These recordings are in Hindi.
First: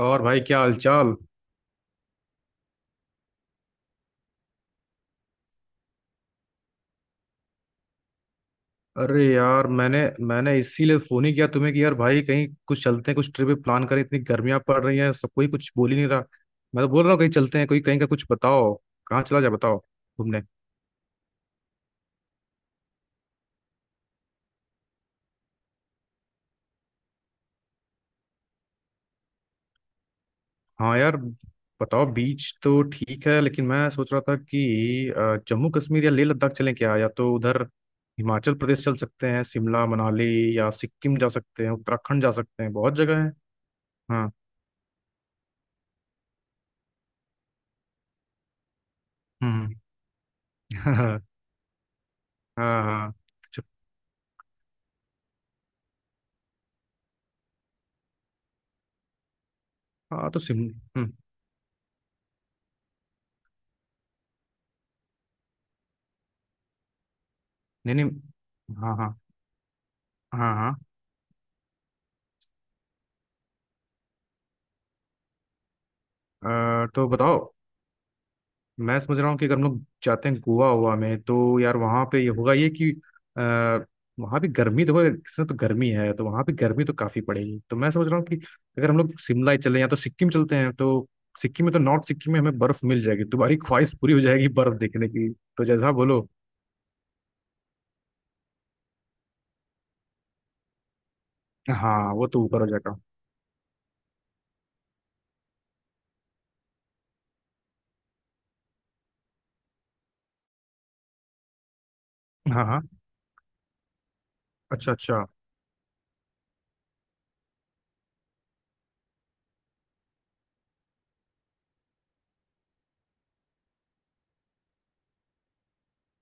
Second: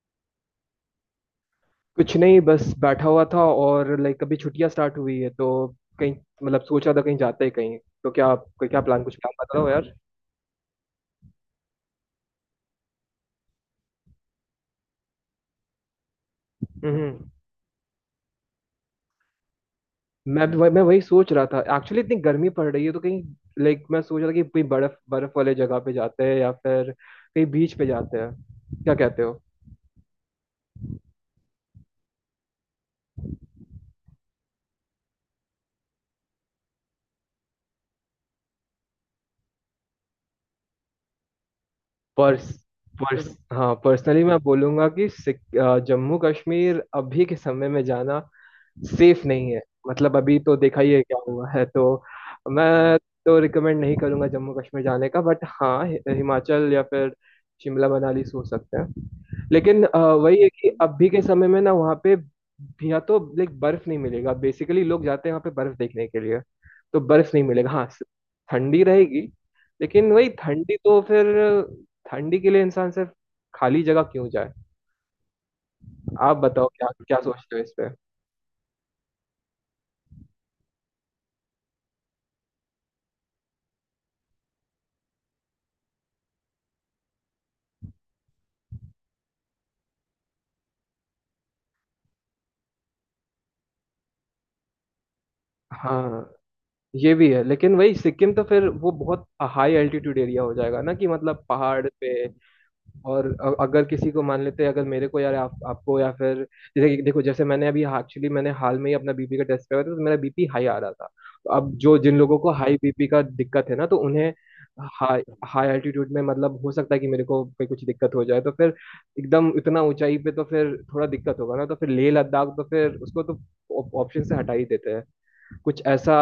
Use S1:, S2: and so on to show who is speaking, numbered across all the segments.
S1: और भाई क्या हालचाल।
S2: कुछ नहीं, बस बैठा हुआ था। और अभी छुट्टियां स्टार्ट हुई है तो कहीं, सोच रहा था कहीं जाते हैं कहीं। तो क्या आप कोई, क्या प्लान, कुछ
S1: अरे
S2: प्लान
S1: यार
S2: बताओ यार।
S1: मैंने मैंने इसीलिए फोन ही किया तुम्हें कि यार भाई कहीं कुछ चलते हैं, कुछ ट्रिप प्लान करें। इतनी गर्मियां पड़ रही हैं, सब कोई कुछ बोल ही नहीं रहा। मैं तो बोल रहा हूँ
S2: हम्म।
S1: कहीं चलते हैं, कोई कहीं का कुछ बताओ। कहाँ चला जाए बताओ तुमने।
S2: मैं वही सोच रहा था, एक्चुअली इतनी गर्मी पड़ रही है तो कहीं, मैं सोच रहा था कि कोई बर्फ बर्फ वाले जगह पे जाते हैं या फिर कहीं बीच पे जाते हैं। क्या कहते हो?
S1: हाँ यार, बताओ। बीच तो ठीक है, लेकिन मैं सोच रहा था कि जम्मू कश्मीर या लेह लद्दाख चलें क्या, या तो उधर हिमाचल प्रदेश चल सकते हैं, शिमला मनाली, या सिक्किम जा सकते हैं, उत्तराखंड जा
S2: पर्स
S1: सकते हैं, बहुत जगह
S2: पर्स
S1: है।
S2: हाँ, पर्सनली
S1: हाँ।
S2: मैं बोलूंगा कि जम्मू कश्मीर अभी के समय में जाना सेफ नहीं है।
S1: हम्म
S2: मतलब अभी तो देखा ही है क्या
S1: हाँ।
S2: हुआ है, तो
S1: हाँ
S2: मैं
S1: हाँ।
S2: तो रिकमेंड नहीं करूंगा जम्मू कश्मीर जाने का। बट हाँ, हिमाचल या फिर शिमला मनाली सोच सकते हैं। लेकिन
S1: हाँ तो
S2: वही है
S1: सिम
S2: कि अभी
S1: हम्म,
S2: के समय में ना वहाँ पे या तो बर्फ नहीं मिलेगा। बेसिकली लोग जाते हैं वहाँ पे बर्फ देखने के लिए, तो बर्फ नहीं मिलेगा। हाँ,
S1: नहीं नहीं।
S2: ठंडी
S1: हाँ हाँ
S2: रहेगी। लेकिन वही,
S1: हाँ।
S2: ठंडी तो फिर, ठंडी के लिए इंसान सिर्फ खाली जगह क्यों जाए? आप बताओ
S1: हाँ,
S2: क्या
S1: तो
S2: क्या
S1: बताओ।
S2: सोचते हो इस पे।
S1: मैं समझ रहा हूँ कि अगर हम लोग जाते हैं गोवा हुआ में, तो यार वहाँ पे ये होगा ये कि आ, वहाँ भी गर्मी, देखो इसमें तो गर्मी है, तो वहाँ पे गर्मी तो काफ़ी पड़ेगी। तो मैं समझ रहा हूँ कि अगर हम लोग शिमला ही चले, या तो सिक्किम चलते हैं, तो सिक्किम में तो, नॉर्थ सिक्किम में हमें बर्फ मिल जाएगी, तुम्हारी ख्वाहिश पूरी हो जाएगी बर्फ देखने की। तो जैसा बोलो।
S2: हाँ, ये भी है लेकिन वही सिक्किम तो फिर वो बहुत हाई एल्टीट्यूड एरिया हो जाएगा ना, कि मतलब पहाड़ पे।
S1: हाँ वो तो ऊपर हो जाएगा।
S2: और अगर किसी को मान लेते हैं, अगर मेरे को, यार आप, आपको या फिर देखो, जैसे मैंने अभी एक्चुअली मैंने हाल में ही अपना बीपी का टेस्ट करवाया था, तो मेरा बीपी हाई आ रहा था। तो अब जो जिन लोगों को
S1: हाँ
S2: हाई
S1: हाँ,
S2: बीपी का दिक्कत है ना, तो उन्हें
S1: अच्छा
S2: हाई
S1: अच्छा।
S2: हाई एल्टीट्यूड में, मतलब हो सकता है कि मेरे को कोई कुछ दिक्कत हो जाए, तो फिर एकदम इतना ऊंचाई पे तो फिर थोड़ा दिक्कत होगा ना। तो फिर लेह लद्दाख तो फिर उसको तो ऑप्शन से हटा ही देते हैं। कुछ ऐसा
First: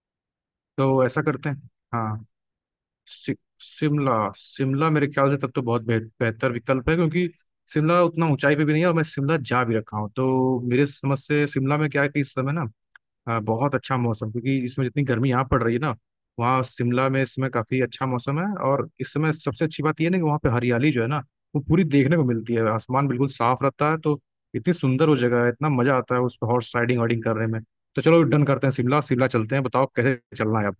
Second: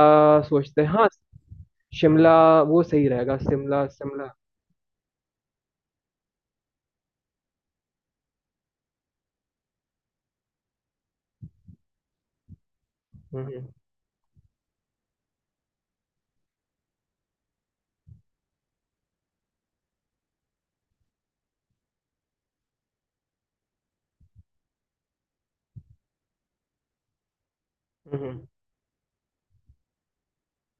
S2: सोचते हैं,
S1: तो
S2: हाँ।
S1: ऐसा करते हैं। हाँ।
S2: शिमला, वो सही
S1: सि,
S2: रहेगा, शिमला
S1: शिमला
S2: शिमला।
S1: शिमला मेरे ख्याल से तब तो बहुत बेहतर विकल्प है, क्योंकि शिमला उतना ऊंचाई पे भी नहीं है, और मैं शिमला जा भी रखा हूँ। तो मेरे समझ से शिमला में क्या है कि इस समय ना
S2: हम्म। हम्म।
S1: बहुत अच्छा मौसम, क्योंकि इसमें जितनी गर्मी यहाँ पड़ रही है ना, वहाँ शिमला में इसमें काफी अच्छा मौसम है। और इस समय सबसे अच्छी बात यह ना कि वहाँ पे हरियाली जो है ना, वो पूरी देखने को मिलती है, आसमान बिल्कुल साफ रहता है। तो इतनी सुंदर वो जगह है, इतना मजा आता है उस पर हॉर्स राइडिंग वाइडिंग करने में। तो चलो
S2: हम्म,
S1: डन करते हैं, शिमला शिमला चलते हैं। बताओ कैसे चलना है आप।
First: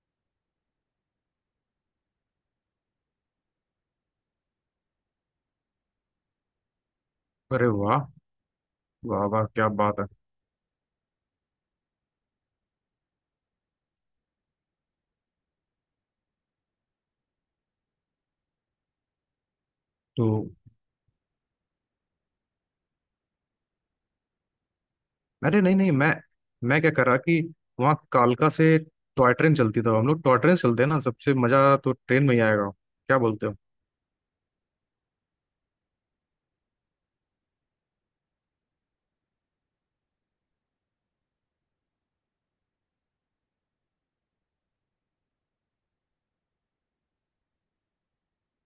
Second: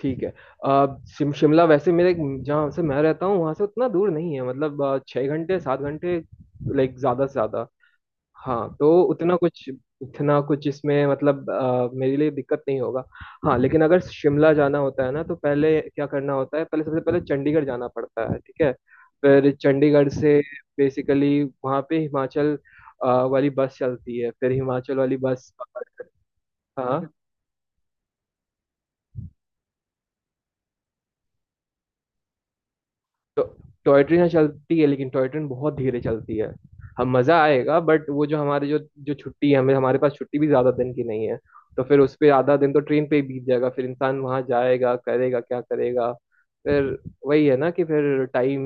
S2: ठीक है। अ, शिमला वैसे मेरे, जहाँ से मैं रहता हूँ वहाँ से उतना दूर नहीं है, मतलब 6 घंटे 7 घंटे, ज़्यादा से ज़्यादा।
S1: अरे वाह,
S2: हाँ, तो
S1: वाह
S2: उतना
S1: वाह,
S2: कुछ,
S1: क्या बात है।
S2: उतना कुछ इसमें मतलब मेरे लिए दिक्कत नहीं होगा। हाँ लेकिन अगर शिमला जाना होता है ना, तो पहले क्या करना होता है, पहले सबसे पहले चंडीगढ़ जाना पड़ता है, ठीक है? फिर चंडीगढ़
S1: तो
S2: से बेसिकली वहाँ पे हिमाचल अ, वाली बस चलती है, फिर हिमाचल वाली बस।
S1: अरे नहीं नहीं, मैं क्या
S2: हाँ।
S1: कर रहा कि वहाँ कालका से टॉय ट्रेन चलती था, हम लोग टॉय ट्रेन से चलते हैं ना, सबसे मजा तो ट्रेन में ही आएगा। क्या
S2: तो
S1: बोलते हो।
S2: टॉय ट्रेन यहाँ चलती है लेकिन टॉय ट्रेन बहुत धीरे चलती है। हम, मजा आएगा बट वो जो हमारे, जो, जो छुट्टी है, हमें हमारे पास छुट्टी भी ज्यादा दिन की नहीं है। तो फिर उस पे आधा दिन तो ट्रेन पे ही बीत जाएगा, फिर इंसान वहां जाएगा करेगा क्या करेगा? फिर वही है ना, कि फिर टाइम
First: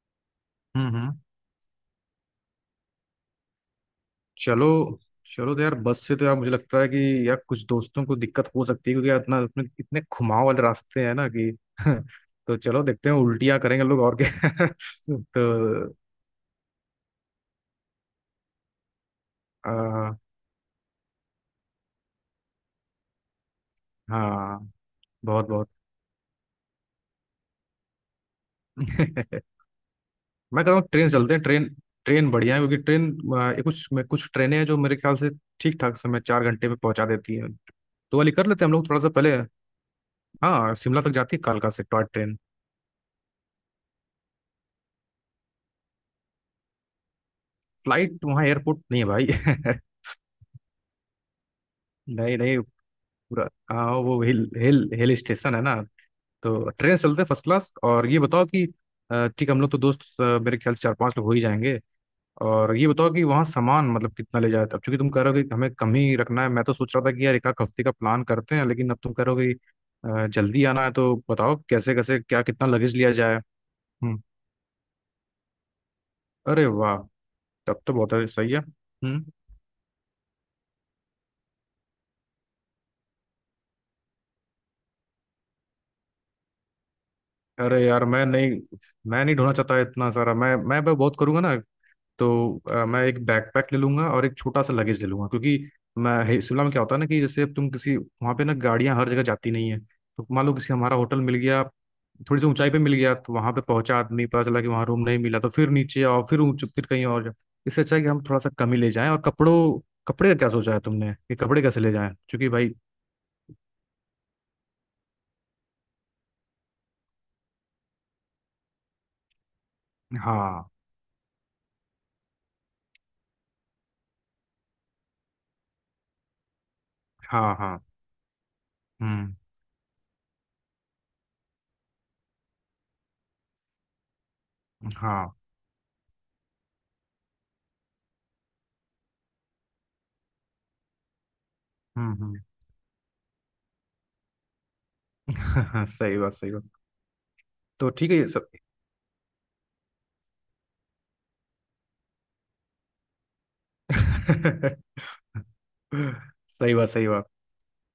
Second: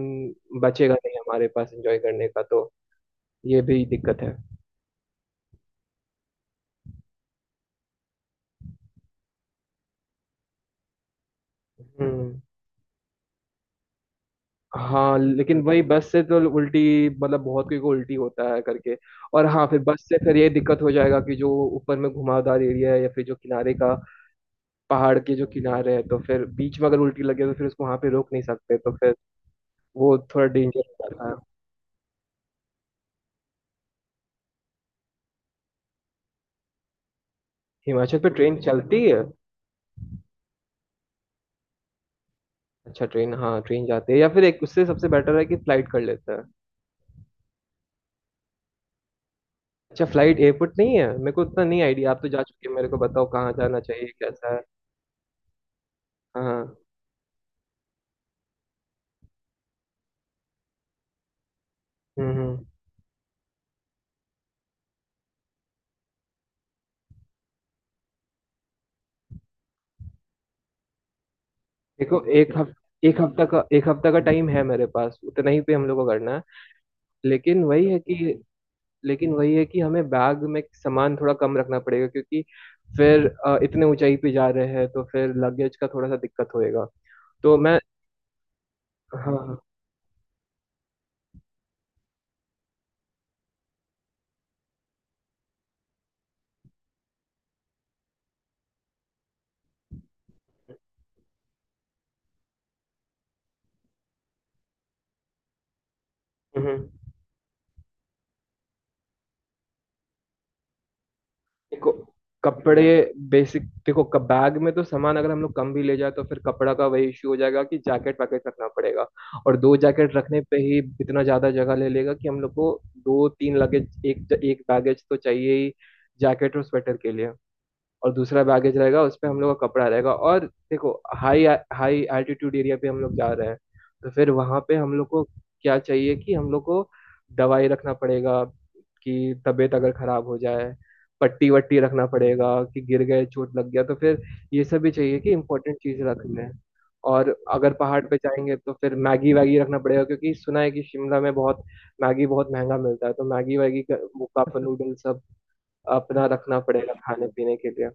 S2: बचेगा नहीं
S1: हम्म।
S2: हमारे पास एंजॉय करने का। तो ये भी दिक्कत है।
S1: चलो चलो, तो यार बस से तो यार मुझे लगता है कि यार कुछ दोस्तों को दिक्कत हो सकती है, क्योंकि यार इतना इतने इतने घुमाव वाले रास्ते हैं ना कि
S2: हम्म।
S1: तो चलो देखते हैं, उल्टियां करेंगे लोग और क्या
S2: हाँ लेकिन वही,
S1: तो
S2: बस से तो उल्टी, मतलब बहुत कोई को उल्टी होता है करके। और हाँ, फिर बस
S1: आ,
S2: से फिर ये दिक्कत हो जाएगा कि जो ऊपर में घुमावदार एरिया है या फिर जो किनारे का,
S1: हाँ,
S2: पहाड़ के जो
S1: बहुत
S2: किनारे हैं, तो फिर बीच में अगर उल्टी लगे तो फिर उसको वहां पे रोक नहीं सकते, तो फिर
S1: बहुत
S2: वो थोड़ा
S1: मैं कहता
S2: डेंजर
S1: हूँ ट्रेन
S2: हो जाता
S1: चलते
S2: है।
S1: हैं, ट्रेन। ट्रेन बढ़िया है, क्योंकि ट्रेन कुछ ट्रेनें हैं जो मेरे ख्याल से ठीक ठाक समय, 4 घंटे में पहुंचा देती हैं।
S2: हिमाचल
S1: तो
S2: पे
S1: वाली कर
S2: ट्रेन
S1: लेते हैं हम लोग थोड़ा
S2: चलती
S1: सा
S2: है?
S1: पहले। हाँ, शिमला तक जाती है कालका से टॉय ट्रेन।
S2: अच्छा, ट्रेन, हाँ ट्रेन जाती है, या फिर एक उससे सबसे बेटर है कि फ्लाइट कर लेते हैं।
S1: फ्लाइट? वहाँ एयरपोर्ट नहीं है भाई
S2: अच्छा, फ्लाइट, एयरपोर्ट नहीं है? मेरे को उतना नहीं आइडिया, आप तो
S1: नहीं
S2: जा
S1: नहीं,
S2: चुके हैं, मेरे को बताओ
S1: पूरा
S2: कहाँ जाना
S1: हाँ
S2: चाहिए,
S1: वो हिल
S2: कैसा है।
S1: हिल हिल स्टेशन है ना।
S2: हाँ,
S1: तो
S2: हाँ।
S1: ट्रेन से चलते हैं फर्स्ट क्लास। और ये बताओ कि ठीक है, हम लोग तो दोस्त मेरे ख्याल से 4-5 लोग हो ही जाएंगे।
S2: हम्म।
S1: और ये बताओ कि वहाँ सामान मतलब कितना ले जाते हो, अब चूंकि तुम कह रहे हो कि हमें कम ही रखना है। मैं तो सोच रहा था कि यार एक आध हफ्ते का प्लान करते हैं, लेकिन अब तुम कह रहे हो कि जल्दी आना है, तो बताओ कैसे कैसे
S2: देखो
S1: क्या कितना लगेज लिया जाए।
S2: एक हफ्ता का
S1: हम्म।
S2: टाइम है मेरे पास, उतना ही पे हम लोग को करना है।
S1: अरे वाह,
S2: लेकिन
S1: तब
S2: वही
S1: तो
S2: है कि,
S1: बहुत सही है। हम्म।
S2: हमें बैग में सामान थोड़ा कम रखना पड़ेगा, क्योंकि फिर इतने ऊंचाई पे जा रहे हैं तो फिर लगेज का थोड़ा सा दिक्कत होएगा। तो मैं,
S1: अरे यार, मैं नहीं
S2: हाँ,
S1: मैं नहीं ढूंढना
S2: हाँ,
S1: चाहता इतना सारा, मैं बहुत करूंगा ना। तो मैं एक बैकपैक ले लूंगा और एक छोटा सा लगेज ले लूंगा, क्योंकि मैं शिमला में क्या होता है ना कि जैसे अब तुम किसी, वहाँ पे ना गाड़ियाँ हर जगह जाती नहीं है, तो मान लो किसी, हमारा होटल मिल गया थोड़ी सी ऊंचाई पे मिल गया, तो वहाँ पे पहुंचा आदमी, पता चला कि वहाँ रूम नहीं मिला, तो फिर नीचे आओ, फिर ऊंच, फिर
S2: हम्म।
S1: कहीं और जाओ। इससे अच्छा है कि हम थोड़ा सा कम ही ले जाएं। और कपड़ों, कपड़े का क्या सोचा है तुमने कि कपड़े कैसे
S2: देखो
S1: ले जाएं, क्योंकि भाई।
S2: कपड़े, बेसिक देखो, कब बैग में तो सामान अगर हम लोग कम भी ले जाए तो फिर कपड़ा का वही इश्यू हो जाएगा कि जैकेट वैकेट रखना पड़ेगा। और दो जैकेट रखने पे
S1: हाँ
S2: ही इतना ज्यादा जगह ले लेगा कि हम लोग को दो तीन लगेज, एक एक बैगेज तो चाहिए ही, जैकेट और स्वेटर के लिए।
S1: हाँ। हाँ।
S2: और दूसरा बैगेज रहेगा उसपे
S1: हम्म।
S2: हम लोग का कपड़ा रहेगा। और देखो, हाई हाई एल्टीट्यूड एरिया पे हम लोग जा रहे हैं, तो फिर वहां पे हम लोग को
S1: हाँ।
S2: क्या चाहिए, कि हम लोग को दवाई रखना पड़ेगा कि तबीयत अगर खराब हो जाए, पट्टी वट्टी रखना
S1: हम्म।
S2: पड़ेगा कि गिर गए, चोट लग गया तो फिर, ये सब भी चाहिए कि इम्पोर्टेंट
S1: हाँ,
S2: चीज
S1: सही
S2: रख
S1: बात
S2: लें।
S1: सही बात।
S2: और अगर
S1: तो
S2: पहाड़
S1: ठीक
S2: पे
S1: है ये सब।
S2: जाएंगे तो फिर मैगी वैगी रखना पड़ेगा, क्योंकि सुना है कि शिमला में बहुत मैगी, बहुत महंगा मिलता है, तो मैगी वैगी का, मुक्का नूडल सब अपना रखना
S1: सही बात
S2: पड़ेगा
S1: सही बात।
S2: खाने पीने के लिए।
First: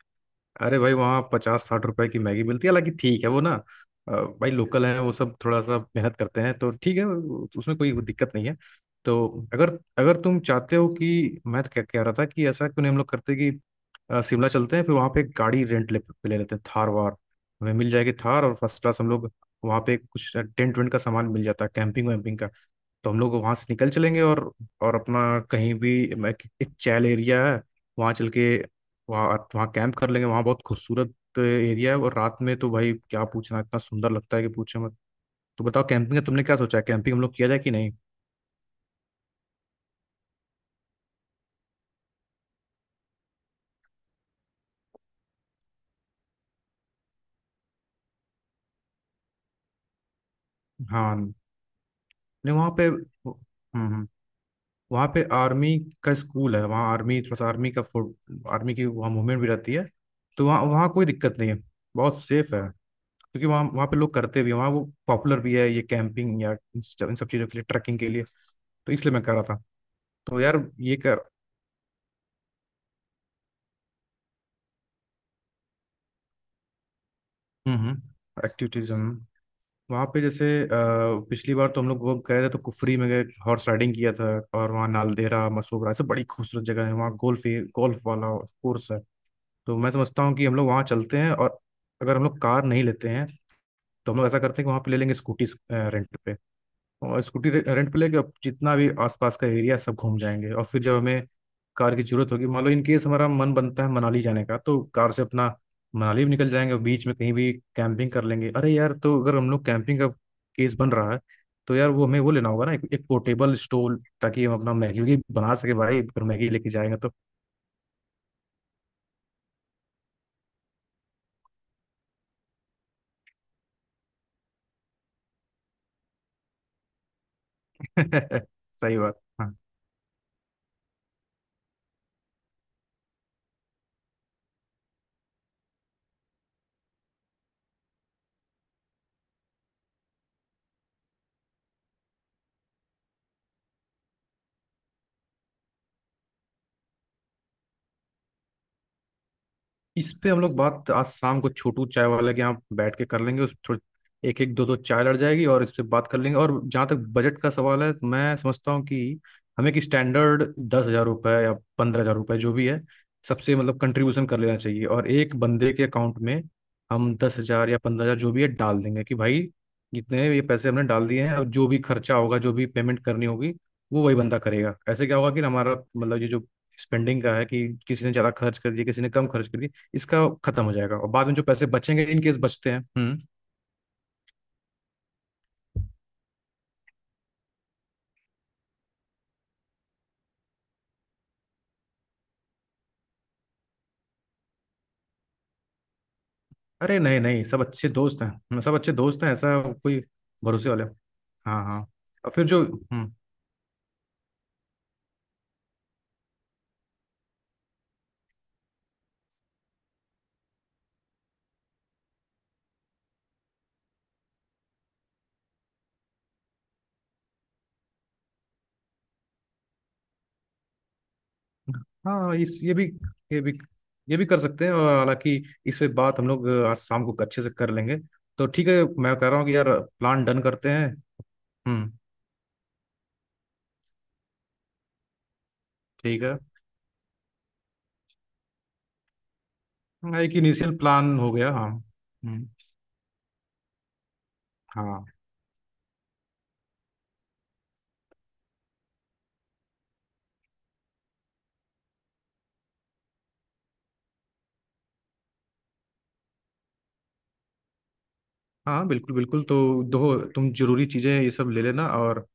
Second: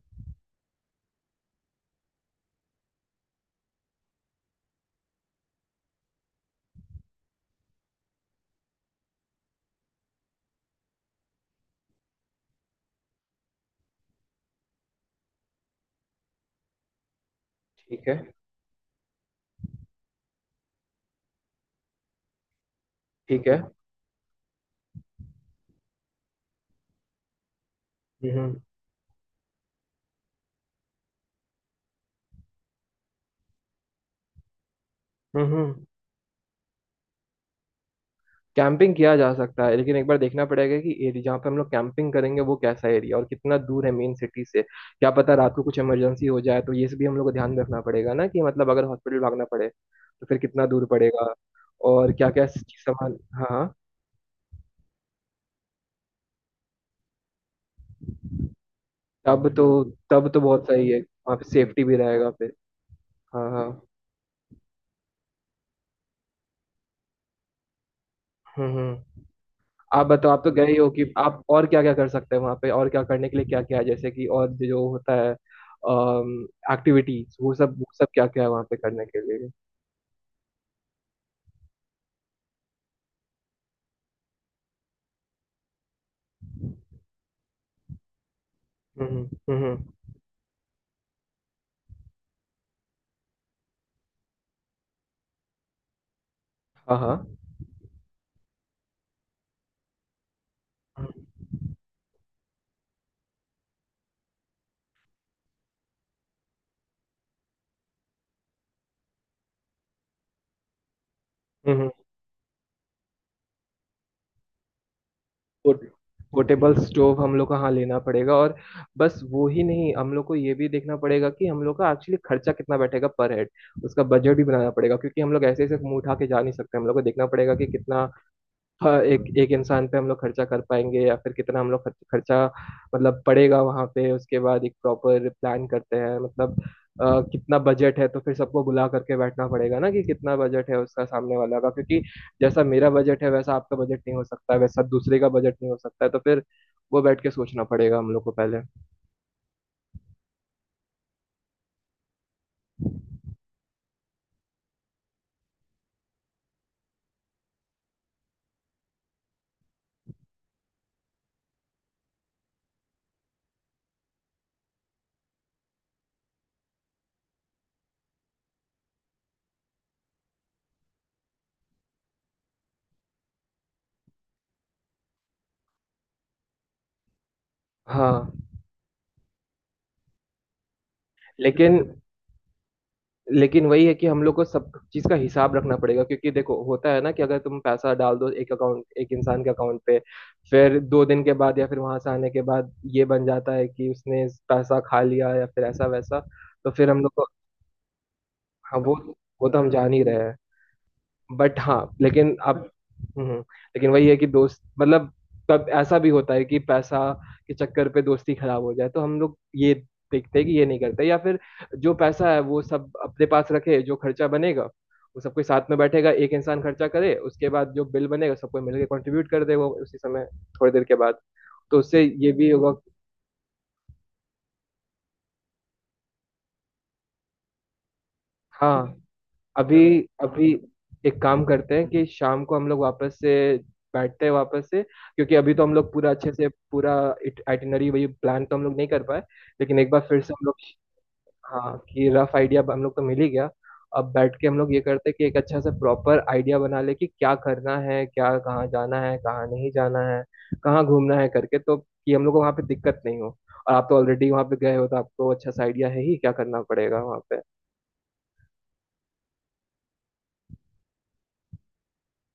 S1: अरे भाई, वहाँ 50-60 रुपए की मैगी मिलती है, हालांकि ठीक है वो ना भाई लोकल है, वो सब थोड़ा सा मेहनत करते हैं, तो ठीक है उसमें कोई दिक्कत नहीं है। तो, अगर अगर तुम चाहते हो कि, मैं तो क्या कह रहा था कि ऐसा क्यों नहीं हम लोग करते कि शिमला चलते हैं, फिर वहाँ पे एक गाड़ी रेंट ले, पे ले लेते हैं थार वार, हमें मिल
S2: ठीक
S1: जाएगी
S2: है,
S1: थार, और फर्स्ट क्लास हम लोग वहाँ पे कुछ टेंट वेंट का सामान मिल जाता है, कैंपिंग वैम्पिंग का, तो हम लोग
S2: ठीक
S1: वहाँ
S2: है।
S1: से निकल चलेंगे। और अपना, कहीं भी मैं- एक चैल एरिया है, वहाँ चल के
S2: हम्म,
S1: वहाँ आप, वहाँ कैंप कर लेंगे। वहाँ बहुत खूबसूरत एरिया है, और रात में तो भाई क्या पूछना, इतना सुंदर लगता है कि पूछो मत। तो बताओ
S2: हम्म।
S1: कैंपिंग का तुमने क्या सोचा है, कैंपिंग हम लोग किया जाए कि नहीं।
S2: कैंपिंग किया जा सकता है लेकिन एक बार देखना पड़ेगा कि एरिया जहाँ पे हम लोग कैंपिंग करेंगे वो कैसा एरिया, और कितना दूर है मेन सिटी से, क्या पता रात को कुछ इमरजेंसी हो जाए, तो ये सब भी हम लोग को ध्यान में रखना पड़ेगा ना, कि मतलब अगर हॉस्पिटल भागना पड़े तो फिर कितना दूर पड़ेगा।
S1: हाँ,
S2: और क्या क्या
S1: नहीं वहाँ पे,
S2: सामान, हाँ, हाँ,
S1: हम्म, वहाँ पे आर्मी का स्कूल है, वहाँ आर्मी थोड़ा सा, आर्मी का आर्मी की वहाँ मूवमेंट भी
S2: तब तो,
S1: रहती है।
S2: तब तो
S1: तो वहाँ,
S2: बहुत
S1: वहाँ
S2: सही है,
S1: कोई दिक्कत
S2: वहाँ
S1: नहीं
S2: पे
S1: है,
S2: सेफ्टी भी
S1: बहुत
S2: रहेगा
S1: सेफ
S2: फिर।
S1: है, क्योंकि
S2: हाँ,
S1: वहाँ,
S2: हाँ।
S1: वहाँ पे लोग करते भी हैं, वहाँ वो पॉपुलर भी है ये कैंपिंग या इन सब चीज़ों के लिए, ट्रैकिंग के लिए।
S2: हम्म,
S1: तो
S2: हम्म।
S1: इसलिए मैं कह रहा था।
S2: आप बताओ,
S1: तो
S2: आप तो गए
S1: यार,
S2: ही हो
S1: ये
S2: कि
S1: कर,
S2: आप, और क्या क्या कर सकते हैं वहाँ पे, और क्या करने के लिए क्या क्या है, जैसे कि और जो होता है एक्टिविटीज, वो सब, वो सब क्या क्या
S1: हम्म,
S2: है वहाँ पे
S1: एक्टिविटीज
S2: करने के लिए?
S1: वहाँ पे, जैसे पिछली बार तो हम लोग वो गए थे तो कुफरी में गए, हॉर्स राइडिंग किया था। और वहाँ नालदेहरा, मसोबरा, सब बड़ी खूबसूरत जगह है। वहाँ गोल्फ, गोल्फ वाला कोर्स है।
S2: हम्म,
S1: तो मैं
S2: हम्म।
S1: समझता हूँ कि हम लोग वहाँ चलते हैं, और अगर हम लोग कार नहीं लेते हैं, तो हम लोग ऐसा करते हैं कि वहाँ पे ले लेंगे स्कूटी रेंट पे,
S2: हाँ, हाँ।
S1: और स्कूटी रेंट पे लेके अब जितना भी आसपास का एरिया सब घूम जाएंगे। और फिर जब हमें कार की जरूरत होगी, मान लो इन केस हमारा मन बनता है मनाली जाने का, तो कार से अपना मनाली भी निकल जाएंगे, और बीच में कहीं भी कैंपिंग कर लेंगे। अरे यार, तो अगर हम लोग कैंपिंग का केस बन रहा है, तो
S2: हम्म।
S1: यार वो हमें वो लेना होगा ना एक पोर्टेबल स्टोव, ताकि हम अपना मैगी वैगी बना सके भाई, फिर मैगी लेके
S2: पोर्टेबल
S1: जाएंगे तो।
S2: स्टोव हम लोग को हाँ लेना पड़ेगा। और बस वो ही नहीं, हम लोग को ये भी देखना पड़ेगा कि हम लोग का एक्चुअली खर्चा कितना बैठेगा पर हेड, उसका बजट भी बनाना पड़ेगा, क्योंकि हम लोग ऐसे ऐसे मुंह उठा के जा नहीं सकते, हम लोग को देखना पड़ेगा कि कितना,
S1: सही
S2: हाँ
S1: बात
S2: एक एक
S1: हाँ।
S2: इंसान पे हम लोग खर्चा कर पाएंगे, या फिर कितना हम लोग खर्च, खर्चा मतलब पड़ेगा वहां पे। उसके बाद एक प्रॉपर प्लान करते हैं, मतलब कितना बजट है, तो फिर सबको बुला करके बैठना पड़ेगा ना कि कितना बजट है उसका, सामने वाला का, क्योंकि जैसा मेरा बजट है वैसा आपका बजट नहीं हो सकता है, वैसा दूसरे का बजट नहीं हो सकता है, तो फिर वो बैठ के सोचना पड़ेगा हम लोग को पहले।
S1: इस पे हम लोग बात आज शाम को छोटू चाय वाले के यहाँ बैठ के कर लेंगे, उस थोड़ी एक एक दो दो चाय लड़ जाएगी, और इस पे बात कर लेंगे। और जहाँ तक बजट का सवाल है, तो मैं समझता हूँ कि हमें कि स्टैंडर्ड 10,000 रुपये या 15,000 रुपये जो भी है, सबसे मतलब कंट्रीब्यूशन कर लेना चाहिए। और एक बंदे के अकाउंट में हम 10,000 या 15,000 जो भी है डाल देंगे, कि भाई जितने ये पैसे हमने डाल दिए हैं, और जो भी खर्चा होगा जो भी पेमेंट करनी होगी, वो वही बंदा करेगा। ऐसे क्या होगा कि हमारा मतलब ये जो स्पेंडिंग का है, कि किसी ने ज़्यादा
S2: हाँ,
S1: खर्च कर दिया, किसी ने कम खर्च कर दिया, इसका खत्म हो जाएगा। और बाद में जो पैसे
S2: लेकिन
S1: बचेंगे इन केस बचते हैं। हम्म।
S2: लेकिन वही है कि हम लोग को सब चीज का हिसाब रखना पड़ेगा, क्योंकि देखो होता है ना कि अगर तुम पैसा डाल दो एक अकाउंट, एक इंसान के अकाउंट पे, फिर 2 दिन के बाद या फिर वहां से आने के बाद ये बन जाता है कि उसने पैसा खा लिया या फिर ऐसा वैसा, तो फिर
S1: अरे
S2: हम लोग
S1: नहीं
S2: को,
S1: नहीं, सब अच्छे दोस्त हैं, हम सब
S2: हाँ
S1: अच्छे
S2: वो
S1: दोस्त हैं,
S2: वो
S1: ऐसा
S2: तो हम जान ही
S1: कोई,
S2: रहे हैं।
S1: भरोसे वाले।
S2: बट
S1: हाँ
S2: हाँ
S1: हाँ। और
S2: लेकिन
S1: फिर जो,
S2: अब,
S1: हम्म,
S2: हम्म, लेकिन वही है कि दोस्त, मतलब कब ऐसा भी होता है कि पैसा के चक्कर पे दोस्ती खराब हो जाए, तो हम लोग ये देखते हैं कि ये नहीं करते, या फिर जो पैसा है वो सब अपने पास रखे, जो खर्चा बनेगा वो सबके साथ में बैठेगा, एक इंसान खर्चा करे, उसके बाद जो बिल बनेगा सबको मिलकर कंट्रीब्यूट कर देगा उसी समय, थोड़ी देर के बाद, तो उससे ये
S1: हाँ
S2: भी
S1: इस
S2: होगा।
S1: ये भी, ये भी ये भी कर सकते हैं। और हालांकि इस पे बात हम लोग आज शाम को अच्छे से कर लेंगे। तो ठीक है
S2: हाँ,
S1: मैं कह रहा हूँ कि यार
S2: अभी
S1: प्लान डन
S2: अभी
S1: करते हैं।
S2: एक काम करते हैं
S1: हम्म,
S2: कि शाम को हम लोग वापस से बैठते हैं वापस से, क्योंकि अभी तो हम लोग पूरा
S1: ठीक
S2: अच्छे
S1: है।
S2: से पूरा आइटिनरी वही प्लान तो हम लोग नहीं कर पाए, लेकिन एक बार
S1: हाँ,
S2: फिर से
S1: एक
S2: हम लोग,
S1: इनिशियल प्लान हो गया, हाँ
S2: हाँ कि रफ
S1: हम्म।
S2: आइडिया हम लोग तो मिल ही गया। अब बैठ के हम लोग ये
S1: हाँ
S2: करते हैं कि एक अच्छा सा प्रॉपर आइडिया बना ले, कि क्या करना है, क्या कहाँ जाना है, कहाँ नहीं जाना है, कहाँ घूमना है करके, तो कि हम लोग को वहाँ पे दिक्कत नहीं हो। और आप तो ऑलरेडी वहाँ पे गए हो तो आपको अच्छा सा आइडिया है ही क्या करना पड़ेगा वहाँ पे।
S1: हाँ, बिल्कुल बिल्कुल। तो दो, तुम जरूरी चीज़ें ये सब ले लेना।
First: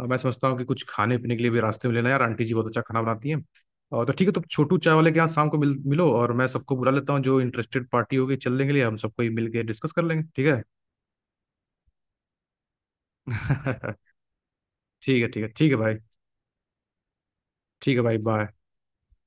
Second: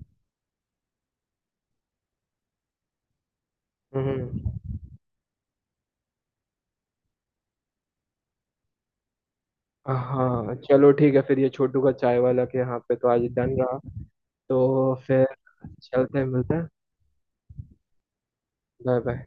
S1: और मैं समझता हूँ कि कुछ खाने पीने के लिए भी रास्ते में लेना यार, आंटी जी बहुत अच्छा खाना बनाती हैं। और तो
S2: हम्म।
S1: ठीक है, तो छोटू चाय वाले के यहाँ शाम को मिल, मिलो, और मैं सबको बुला लेता हूँ, जो इंटरेस्टेड पार्टी होगी चलने के लिए, हम सबको ही मिल के डिस्कस कर लेंगे, ठीक
S2: हाँ
S1: है।
S2: चलो, ठीक है फिर, ये छोटू का चाय वाला के यहाँ पे तो आज डन रहा। तो
S1: ठीक
S2: फिर
S1: है ठीक है ठीक है भाई।
S2: चलते हैं, मिलते हैं।
S1: ठीक है भाई, बाय।
S2: Bye, bye.